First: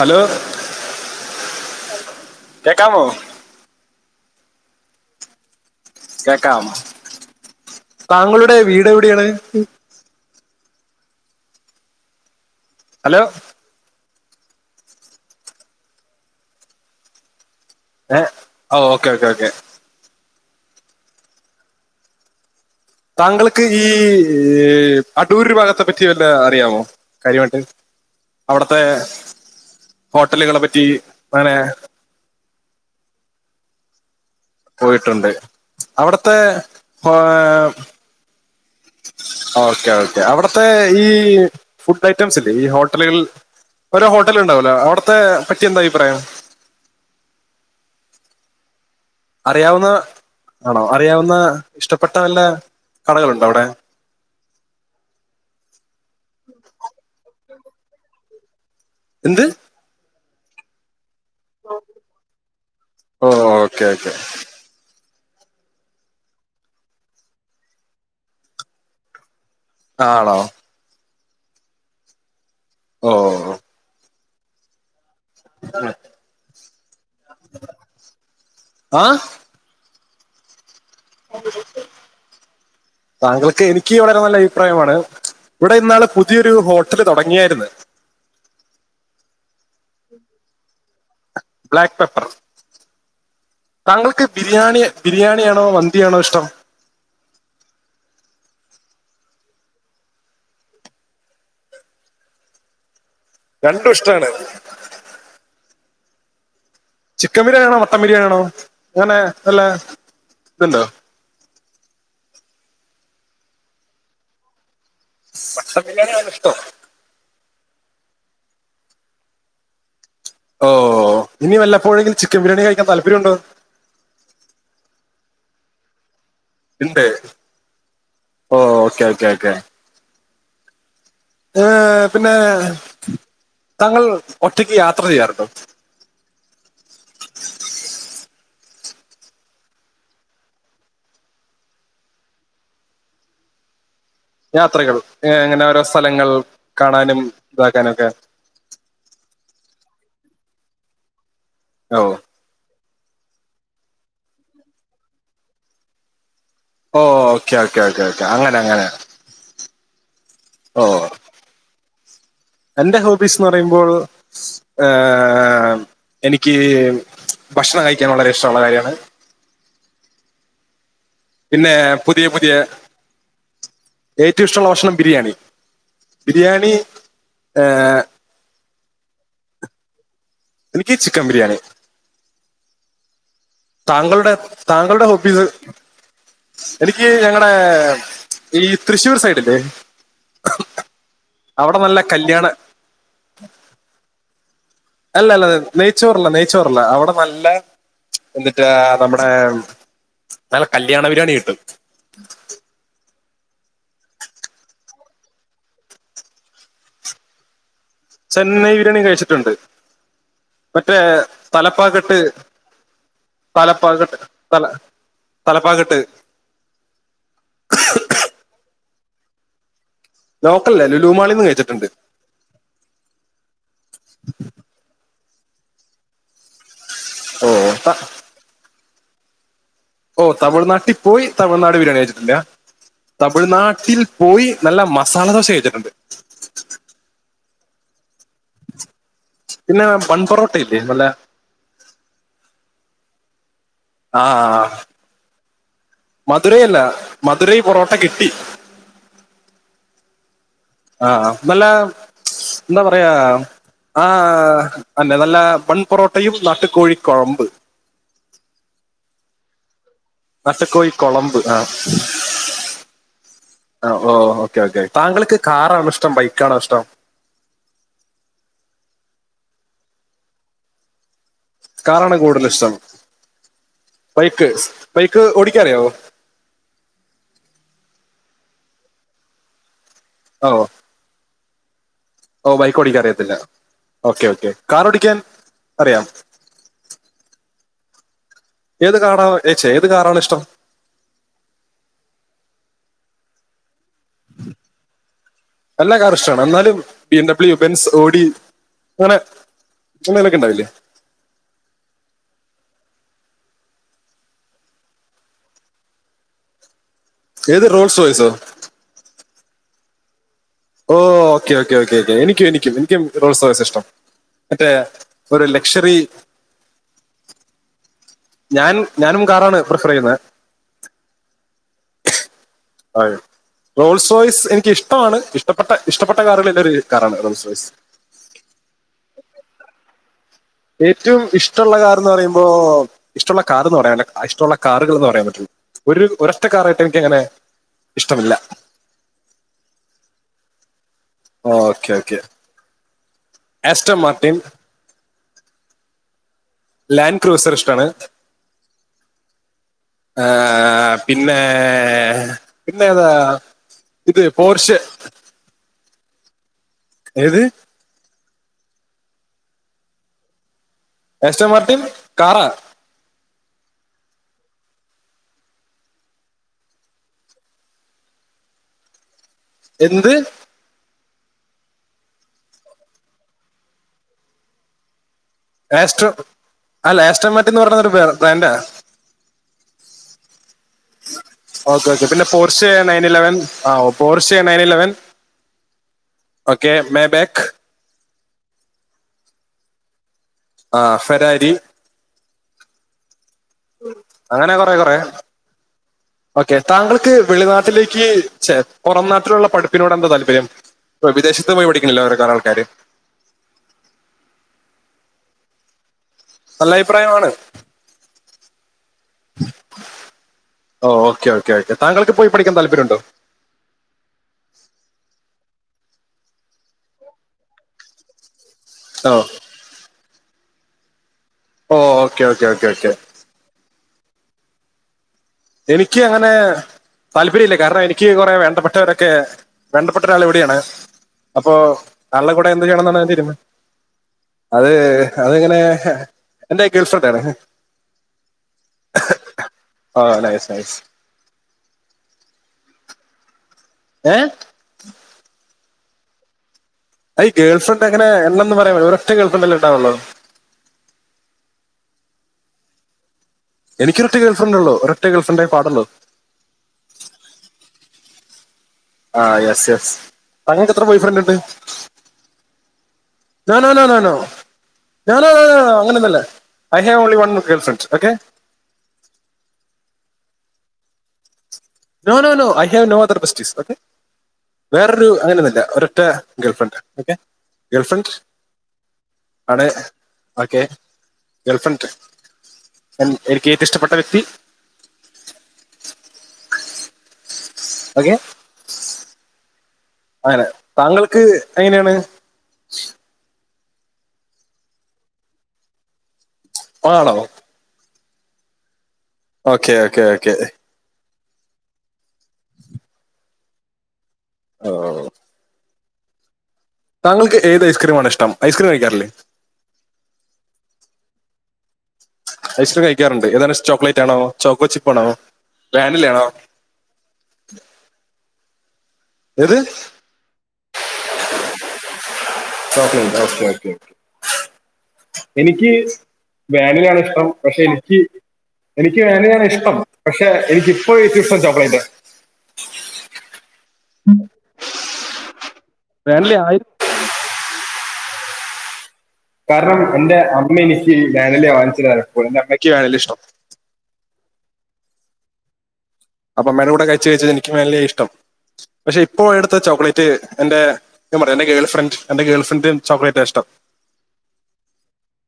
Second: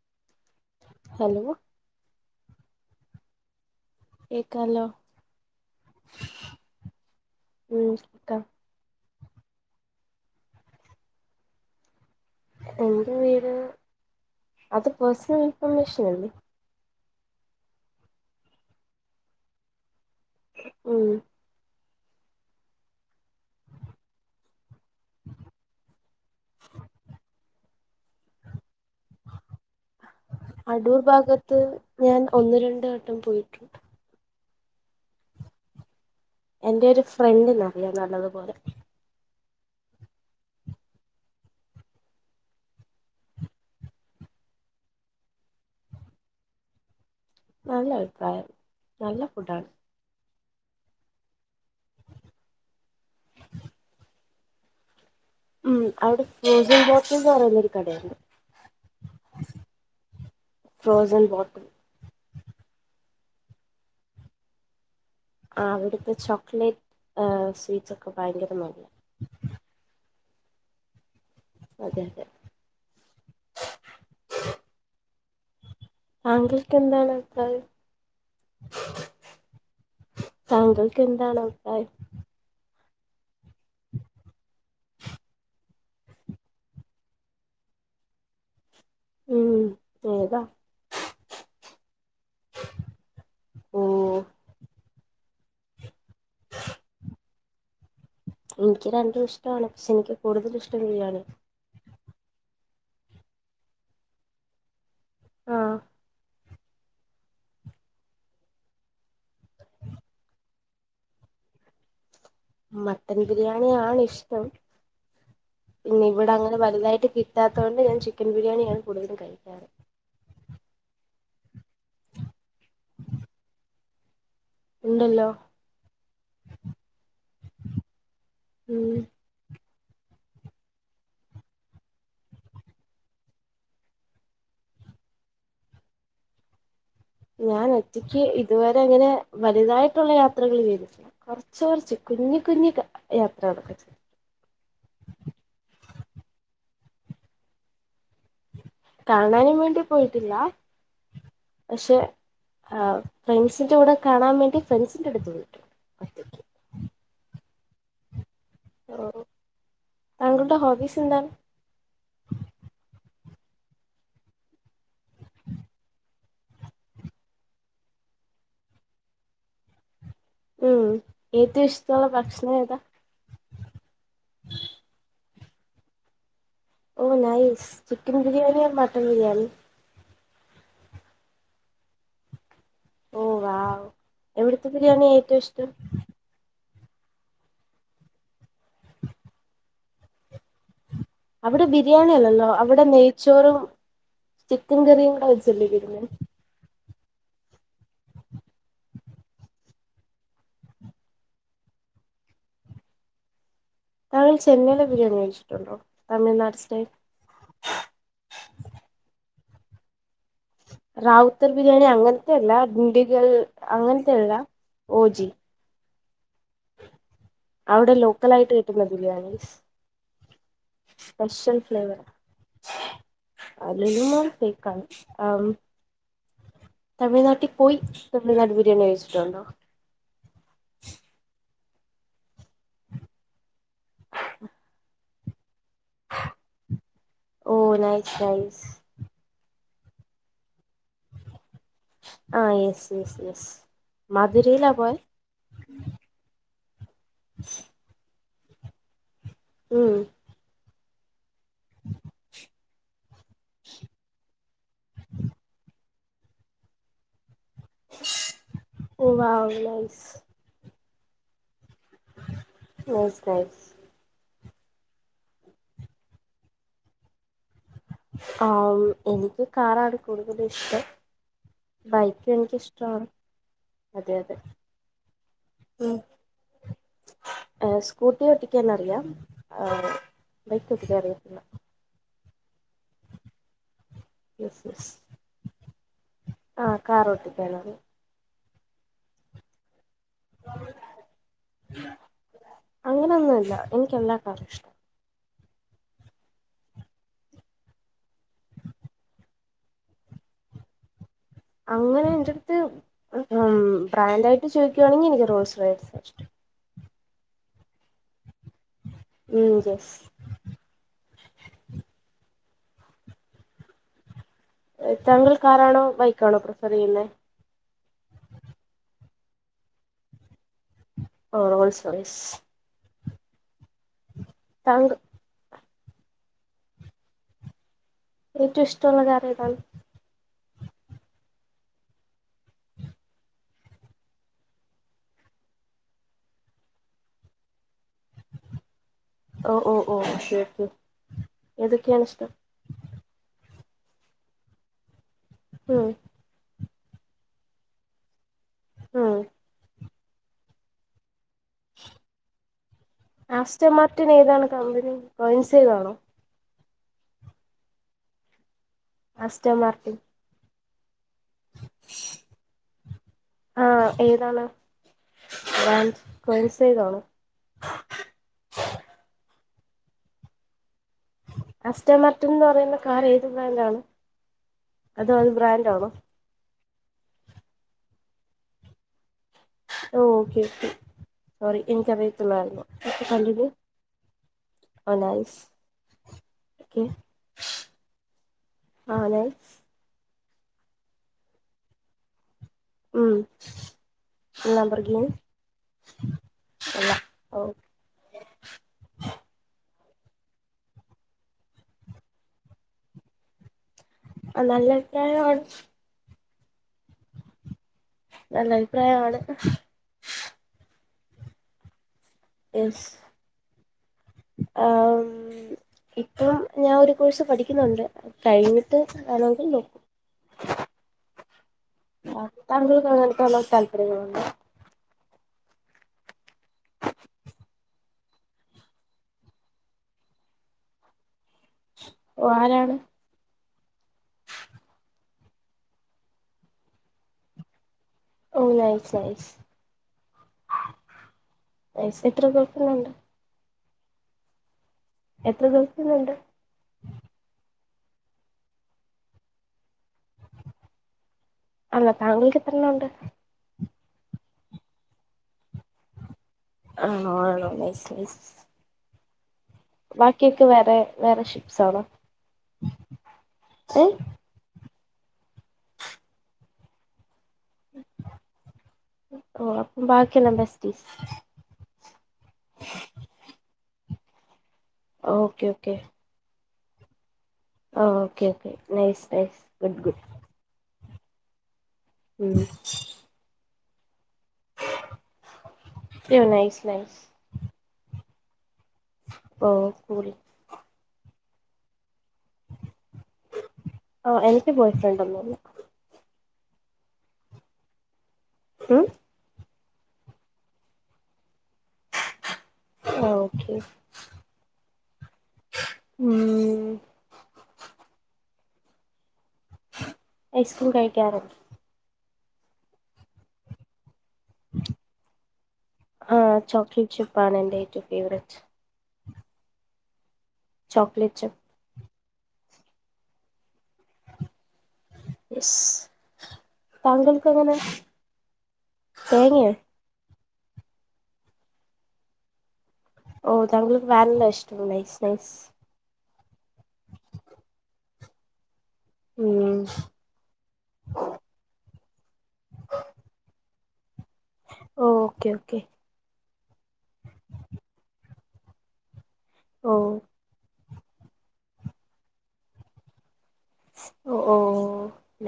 Hello hello കേക്കാമോ? കേക്കാലോ കേക്കാം ഉം കേക്കാം താങ്കളുടെ വീടെവിടേണ്? ഹലോ ! ! ! ! ! ! ! ഏ ഓഹ് ഓക്കേ, ഓക്കേ, ഓക്കെ. ഉം. താങ്കൾക്ക് ഈ അടൂര് ഭാഗത്തെ പറ്റി വല്ല അറിയാമോ? കാര്യമായിട്ട്? അവിടത്തെ ഹോട്ടലുകളെ പറ്റി അടൂർ അങ്ങനെ.. ഭാഗത്ത് ഞാൻ ഒന്ന് രണ്ട് വട്ടം പോയിട്ട്ണ്ട്. പോയിട്ടുണ്ട്. അവിടുത്തെ എന്റെ ഒരു ഏ ഫ്രണ്ടിന് അറിയാം നല്ലതുപോലെ ഓക്കെ ഓക്കെ. അവിടുത്തെ ഈ ഫുഡ് ഐറ്റംസ്ല്ലേ ഈ ഹോട്ടലുകൾ ഓരോ ഹോട്ടലുണ്ടാവുല്ലേ അവിടുത്തെ പറ്റി എന്താ അഇപ്രായം? നല്ല അഭിപ്രായം നല്ല ഫുഡാണ് അറിയാവുന്ന ആണോ അറിയാവുന്ന ഇഷ്ടപ്പെട്ട വല്ല കടകളുണ്ടവിടെ ഉം അവിടെ ഫ്രോസൺ ബോട്ടിൽന്ന് പറയുന്നരു കടയണ്ട് എന്ത് ഫ്രോസ്സൻ വാട്ടർ ഓഹ്, ഓക്കെ, ഓക്കെ ആ അവിടുത്തെ ചോക്ലേറ്റ് ഏഹ് സ്വീറ്റ്സൊക്കെ ഭയങ്കര മരി ടാണോ? അതെ, അതെ. ഓ [unintelligible] താങ്കൾക്ക് എന്താണെടുത്തത്? ആ താങ്കൾക്ക് എന്താണഭിപ്രായം? താങ്കൾക്ക് എനിക്ക് വളരെ നല്ല അഭിപ്രായമാണ് ഇവിടെ ഇന്നാള് പുതിയൊരു ഹോട്ടല് തുടങ്ങിയായിരുന്ന് ഉം, ഏതാ? ബ്ലാക്ക് പെപ്പർ ഓ താങ്കൾക്ക് ബിരിയാണി ബിരിയാണിയാണോ, മന്തിയാണോ ഇഷ്ടം? എനിയ്ക്ക് രണ്ടും ഇഷ്ടാണ്. ഷെ എനിയ്ക്ക് കൂടുതലിഷ്ടം ബിരിയാണിയാ. രണ്ടുഷ്ടാണ്. ആഹ് ചിക്കൻ ബിരിയാണി ആണോ മട്ടൻ ബിരിയാണിയാണോ അങ്ങനെ വല്ലതുണ്ടോ മട്ടൻ ബിരിയാണിഷ്ടം. മട്ടൻ പിന്നേ ബിരിയാണിയാണ് ഇഷ്ടം ഇവിടങ്ങനെ വലുതായിട്ട് കി ല്ലാത്തോണ്ട് ഞാൻ ചിക്കൻ ബിരിയാണിയാണ് കൂടുതലും കഴിക്കാറ്. ഓഹ് ഇനി വല്ലപ്പോഴെങ്കില് ചിക്കബിരിയാണി കഴിക്കാ താല്പര്യണ്ടോ? ഉണ്ടല്ലോ എന്തേ ഓഹ്, ഉം ഓക്കെ, ഓക്കെ, ഓക്കെ. ഏഹ് പിന്നെ താങ്കൾ ഒറ്റക്ക് യാത്ര ചെയ്യാറുണ്ടോ? ഞാൻ ഒറ്റയ്ക്ക് ഇതുവരെ അങ്ങനെ വലുതായിട്ടുള്ള യാത്രകൾ ചെയ്തിട്ടി കൊറ്ച്ചൊർച്ച്, കുഞ്ഞികുഞ്ഞി ക യാത്രകളൊക്കെ ചെയ്യും. യാത്രകൾ, എങ്ങനെ ഓരോ സലങ്ങൾ കാണാനും താക്കാനുംക്കെ. കാണാനും വേണ്ടി പോയിട്ടില്ല. പശെ ഓ ആഹ് ഫ്രണ്ട്സിന്റെ കൂടെ കാണാൻ വേണ്ടി ഫ്രണ്ട്സിൻ്റടുത്ത് പോയിട്ടു ഒറ്റക്ക്. ഓഹ് ഓക്കെ, ഓക്കെ, ഓക്കെ, ഓക്കെ. അങ്ങനെ അങ്ങനെ. താങ്കളുടെ ഹോബീസെന്താണ്? എൻ്റെ ഹോബീസ് പറയുമ്പോൾ ഏഹ് എനിക്ക് ഭക്ഷണം കഴിക്കാൻ വളരെ ഇഷ്ടള്ള കാര്യമാണ് മ് ഏറ്റൊഷ്ടള്ള ഭക്ഷണേതാ? ഏറ്റവു ഇഷ്ടള്ള ഭക്ഷണം ബിരിയാണി. ബിരിയാണീ ഓഹ് nice chicken biryani or mutton biryani. ഇനിക്ക് ചിക്കബിരിയാണി. ഓ വാ താങ്കളുടെ താങ്കളുടെ ഹോബീസ്. എനിക്ക് ഞങ്ങടെ ഈ തൃശ്ശൂർ സൈഡില് അവിടെ നല്ല ബിരിയാണി അല്ലല്ലോ, കല്യാണ അവിടെ നെയ്ച്ചോറും ചിക്കൻ കറിയും കയ്ച്ചല്ലേ വരുന്നേ. ചോറല്ല, അവട നല്ല എന്തിട്ടാ നമ്മുടേ നല്ല കല്ല്യാണ ബിരിയാണി കിട്ടും. താങ്കൾ ചെന്നൈലെ ബിരിയാണി കഴിച്ചിട്ടുണ്ടോ? തമിഴ്നാട് സ്റ്റൈൽ? ചെന്നൈ ബിരിയാണി കഴിച്ചിട്ട്ണ്ട്. മറ്റേ റാവുത്തർ ബിരിയാണി തലപ്പാകെട്ട്, അങ്ങനത്തെ അല്ല ഡിണ്ടിഗൽ തലപ്പാകെട്ട്. അങ്ങനത്തെയല്ല തല ഓജി തലപ്പ കെട്ട് അവിടെ ലോക്കലായിട്ട് കിട്ടുന്ന ബിരിയാണിസ് ലോക്കൽല്ല ലൂലുമാളീന്ന് കഴിച്ചിട്ട്ണ്ട്. അല്ലെങ്കില് ഫൈക്കാണ് ആം. തമിഴ്നാട്ടി ഓ പോയി ത- തമിഴ്നാട് ബിരിയാണി കഴിച്ചിട്ടുണ്ടോ? ഓ തമിഴ്നാട്ടിൽ പോയി തമിഴ്നാട് ബിരിയാണി കഴിച്ചിട്ടില്ല തമിഴ്നാട്ടിൽ പോയി നല്ല മ സാല ദോശ കയ്ച്ചിട്ടുണ്ട്. ഓഹ്, നൈസ്, നൈസ് പിന്നേ, ബൺ പൊറോട്ട ഇല്ലേ നല്ല ആഹ്, യെസ് യെസ് യെസ്. ആ ആ ആ മധുരയിലാ പോയെ മധുരയെല്ല മധുരൈ പൊറോട്ട കെട്ടി. ഉം ആഹ് ആഹ് നല്ല എന്താ പറയാ ആ അന്നെ നല്ലെ ബ പൊറോട്ടയും, നാട്ടു കോഴിക്കൊഴമ്പ്. ഓഹ് വാവ് നെയിസ്. അച്ചക്കോഴ കുളമ്പ് ആ നൈസ്, നൈസ്. ആഹ്, ഓ ഓക്കേ, ഓക്കെ താങ്കൾക്ക് കാറാണോ ഷ്ടം ബൈക്കാണോ ഷ്ടം? ആ എനിക്ക് കാറാണ് കൂടുതലിഷ്ടം കാറാണ് ബൈക്ക് കൂടുതൽ ഇഷ്ടം എനിക്കിഷ്ടാണ്. അതെ, അതെ ബൈക്ക് ബൈക്ക് ഓടിക്കാറിയാവോ ഉം. ഏ സ്കൂട്ടി ഓട്ടിക്കാനറിയാം. ആ ഓ ബൈക്ക് ഓട്ടിക്കാൻ അറിയത്തില്ല. ഓ ബൈക്ക് ഓടിയ്ക്കാൻ അറിയത്തില്ല. Okay, okay. കാറോടിയ്ക്കാൻ അറിയാ ആഹ് കാറോട്ടിപ്പേയാല്. ഏത് കാറാണ് ഏ ച്ചെ ഏത് കാറാണ് ഇഷ്ടം? അങ്ങനൊന്നുല്ല. എനിയ്ക്ക് എല്ലാ കാറുഷ്ടാ. എല്ലാ കാറുഷ്ടാണ്. എന്നാലും B M W, Benz, Audi, അങ്ങനെ ങ്ങനെലൊക്കെണ്ടാവില്ലേ? അങ്ങനെ ന്റെട്ത്ത് ഉം ബ്രാൻഡായിട്ട് ചോയിക്കാണെങ്കി നിക്ക് റോൾസ് റോയ്സ് ആ ഷ്ടം. ഏത് റോൾസ് റോയ്സോ? ഉം, യെസ്. ഓ ഓക്കെ ഓക്കേ ഓക്കെ ഓക്കെ എനിക്കും എനിക്കും എനിക്കും റോൾ സോയ്സ ഇഷ്ടം. മറ്റേ ഏ താങ്കൾ ഒരു കാറാണോ ലക്ഷറി ബൈക്കാണോ പ്രിഫറെയ്യുന്നെ? ഞാൻ ഞാനും കാറാണ് പ്രിഫറെയ്യുന്നെ. ഓ റോൾസ് റോയിസ്. ആ റോൾസോയിസ് താങ്കൾ എനിക്കിഷ്ടമാണ്. ടപ്പെട്ടെ ഇഷ്ടപ്പെട്ടെ കാറേളിൽ ഒര് കാറാണ് റോൾസ് റോയ്സ്. ഏറ്റവുഷ്ടള്ള കറ്യേതാണ്? ഏറ്റവും ഇഷ്ടള്ള കാറ്ന്ന് പറയുമ്പോ ഇഷ്ടള്ള കാറ്ന്ന് പറയാല്ല. ഇഷ്ടള്ള കാറുകൾ എന്ന് പറയാൻ പറ്റുള്ളൂ. ഒരു ഒരൊറ്റക്കാറായിട്ട് എനിക്കങ്ങനെ ഇഷ്ടമില്ല ഓ ഓ ഓ ശർട്ട ഓക്കെ ഓക്കെ ആസ്റ്റ മാർട്ടൻ ഉം ലാൻ ക്രൂസർഷ്ടാണ്. ആഹ ഏഹേ പിന്നെ ഏഹേ പിന്നേതാ ഇത് പോർഷ്യ വൺസേവാണോ. ഏത്? മാസ്റ്റർ മാർട്ടിംഗ എസ്റ്റേ മർട്ടിൻ കാറോ ആ ഏതാണ് ബൻ കോയിൻസ് ഏതണോ എന്ത്? അസ്റ്റമർട്ടൻ എന്ന് പറയുന്ന കാർ ഏത് ബ്രാൻഡാണ്. അതോ [unintelligible] ലാസ്ടോ ആഹാ ലേസ്റ്റോമാറ്റ്ന്ന് പറഞ്ഞൊരു ബ്രാൻഡാ ഓക്കെ ക്കെ ഓക്കെ ഓക്കെ പിന്നെ പോർഷ നൈൻ ഇലവൻ കണ്ടിന്യൂ ആ പോർഷ നൈൻ ഇലവൻ ഓ നൈസ് ഓക്കെ മേ ബെക് ആ നൈസ് ആ ഫരാരി ഉം അങ്ങനെ കൊറെ കൊറെ ലാംബോർഗിനി ഓക്കെ കൊള്ളാം താങ്കൾക്ക് ഓ വെളിനാട്ടിലേക്ക് ഛെ പുറം നാട്ടിലുള്ള പഠിപ്പിനോട് എന്താ താല്പര്യം വിദേശത്ത് പോയി പഠിക്കുന്നില്ലോഓരോല ആൾക്കാര് ആഹ് നല്ലഭിപ്രായാണ്. നല്ലഭിപ്രായമാണ് നല്ലഭിപ്രായമാണ് ഓ ഓക്കെ ഓക്കെ ഓക്കെ താങ്കൾക്ക് പോയി പഠിക്കാൻ എസ് താല്പര്യമുണ്ടോ ആ ഇപ്പം ഞാൻ ഒരു കോഴ്സ് പഠിക്കുന്നുണ്ട് അത് കഴിഞ്ഞു ട്ട് ഓ എലൗടല്ലോ ഓ ഓക്കെ ആഹ ഓക്കെ ഓക്കെ ഓക്കെ താങ്കക്ക്ക്ക് എോ താല്പര്യ ങ്ങൾ ഉണ്ടൊ എനിക്ക് അങ്ങനെ താല്പര്യ ഇല്ലേ കാരണം എനിക്ക് കുറെ വേണ്ടപ്പെട്ടവരൊക്കെ വേണ്ടപ്പെട്ട ഒരാള് ഇവിടെയാണ് അപ്പോ ര ഓ ആൾടെകൂടെ എന്ത് ആരാണ് ചെയ്യണെന്നാണ് തീര്മാനം അത് അതങ്ങനെ എന്റെ ഗേൾഫ്രണ്ടായിരുന്നു. ഓ നൈസ് നൈസ് ആ നൈസ് നൈസ് വയസ്സ് എത്ര ഗേൾ ഫ്രണ്ടിന്നുണ്ട് ഏ എത്ര ദിവസത്തിന്നുണ്ട് അയ് ഗേൾ ഫ്രണ്ടങ്ങനെ എണ്ണന്ന് പറയാ ഒരൊറ്റ ഗേൾ ഫ്രണ്ടല്ലേണ്ടാവൊള്ളൂ. അല്ല താങ്കൾക്കെത്രണ്ണൊണ്ട്? എനിക്കൊരറ്റ ഗേൾ ഫ്രണ്ടൊള്ളു ഒരൊറ്റ ഗേൾഫ്രണ്ടേ പാടൊള്ളു. ആണോണോ നൈസ് ആ യെസ് യെസ് ബാക്കിയൊക്കെ അങ്ങേക്ക് വേറെ എത്ര ബോയ് ഫ്രണ്ട് വേറെ ഉണ്ട് ഷിപ്സ് ആണോ നൊ നോ ഏ നോ നോ ഞാന് അങ്ങനൊന്നല്ല I have only one girl friends okay? ഓ ബാക്കി എലം besties no no no I have no other ബസ്റ്റീസ്ഓക്കെ വേറൊരു ഓക്കെ അങ്ങനെയന്നുല്ല. ഒരറ്റ ഗേൾഫ്രണ്ട് ഓക്കെ. ആ girlfriend okay okay nice nice ആണ് good good okay girl friend ഉം എ എനിക്ക്റ്റ ഇഷ്ടപ്പെട്ട വ്യക്തി [unintelligible] ലയ്സ് അഓക്കെ ഹോ സോറി അങ്ങനെ താങ്കൾക്ക് എങ്ങനെയാണ് ആ എനിക്ക് ബോയ് ഫ്രണ്ട് ഒന്നുംല്ല ആണോ ഉം ഓക്കെ ഓക്കെ ഓക്കെ ഉം [unintelligible] ഓക്കെ ഓഓ ഉംഹ് താങ്കൾക്ക് ഏത് ഐസ്ക്രീമാണ് ഇഷ്ടം ഐസ്‌ക്രീ കഴിക്കാറില്ലേ ഐസ്ക്രൂം കഴിക്കാറ് ഐസ്ക്രീം കഴിക്കാറുണ്ട് ഏതാണിശ്ടം ചോക്ലേറ്റാണോ, ചോക്കോ ചിപ്പാണോ, വേനിലയാണോ? ചോക്ലറ്റ്ഷി പാണ് എൻ് ടു ഫേവററ്റ്സ് എത് chocolate ചെപ്പ് [unintelligible] okay okay okay yes എനിക്ക് വേനിലയാണിഷ്ടം താങ്കൾക്ക് അങ്ങനെ പക്ഷെ എനിക്ക് എനിക്ക് വാനിലയാണ് തേങ്ങയോ ഇഷ്ടം പക്ഷെ എനിക്ക്പ്പോ ഏറ്റവും ഇഷ്ടം ചോക്ലെറ്റ്ആണ് ഓ തങ്കക്ക് വൻല്ല ഇഷ്ടം നൈസ് നൈസ് ഫാമില്ല്യായി ഉം കാരണം എന്റെ അമ്മനിക്ക് വേനലി വാങ്ങിച്ചതപ്പോൾ എന്റെ അമ്മയ്ക്ക് വേണലിഷ്ട്ടം ഓ ഓക്കെ ഓക്കേ അപ്പ അമ്മേഡെ കൂടെ കഴിച്ച് കഴിച്ച് എനിക്ക് മെയ്ൻലി അയിഷ്ടം പക്ഷെ ഇപ്പോ ഇട്ത്ത ഓ ചോക്ലേറ്റ് എന്റെ സത്യം പറ എന്റെ ഗേൾ ഫ്രണ്ട് എന്റെ ഗേൾ്രണ്ട് ചോക്ലെറ്റ് ഇഷ്ടം ഓ ഓ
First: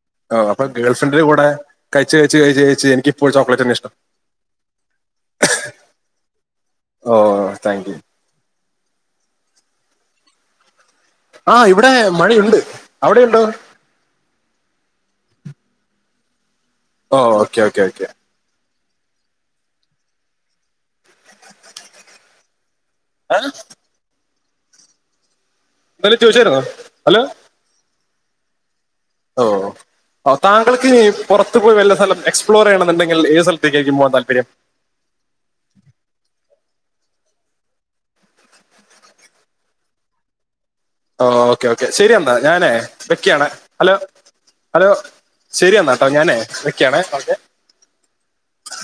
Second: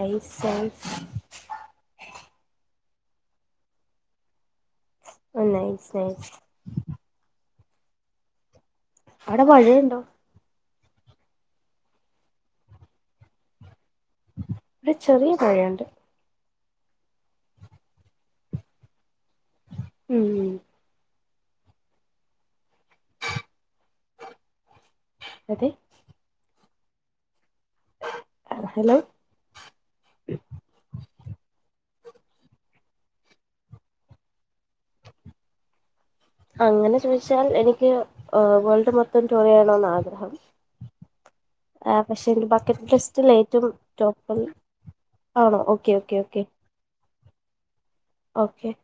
നൈസ് അപ്പൊ നൈസ് ഗേൾഫ്രിന്റെ കൂടെ കഴിച്ച് കഴിച്ച് കഴിച്ച കഴിച്ച് എനിക്ക്പ്പോ ചോക്ലേറ്റ് തന്നെ ഇഷ്ടം നയിസ് നയിസ് ഓഓ താങ്ക് യൂ അവിടെ മഴയുണ്ടോ ആ ഇവിടെ മഴയുണ്ട് അവിടെയുണ്ടോ ഒരു ചെറിയ പഴംയണ്ട്. ഓഹോ ഓക്കെ ഓക്കെ ഓക്കെ ഉം ആൽ അത് എന്തേലും ചോദിച്ചായിരുന്നോ ഹലോ ഹലോ ഹോ താങ്കൾക്ക് പുറത്ത് പോയി വല്ല സ്ഥലം എക്സ്പ്ളോർ ചെയ്യണന്നുണ്ടങ്കിൽ ഏ സ്ഥലത്തേക്കു പോകാൻ താല്പര്യം അങ്ങനെ ചോദിച്ചാൽ എനിക്ക് വേൾഡ് മൊത്തം ടോറിയന്ന് ആഗ്രഹം ഓ ഓക്കെ ഓക്കെ ആ പക്ഷെ ശെരിയന്നാ എന്റെ ഞാനേ ബക്കറ്റ് ലിസ്റ്റിൽ വെക്കാണേ ഏറ്റവും ഹലോ ടോപ്പിൽ ഹലോ? ആണോ ഓക്കെ ശെരിയെന്നാട്ടോ ഓക്കെ ഞാനേ ഓക്കെ വെക്കാണേ ഓക്കെ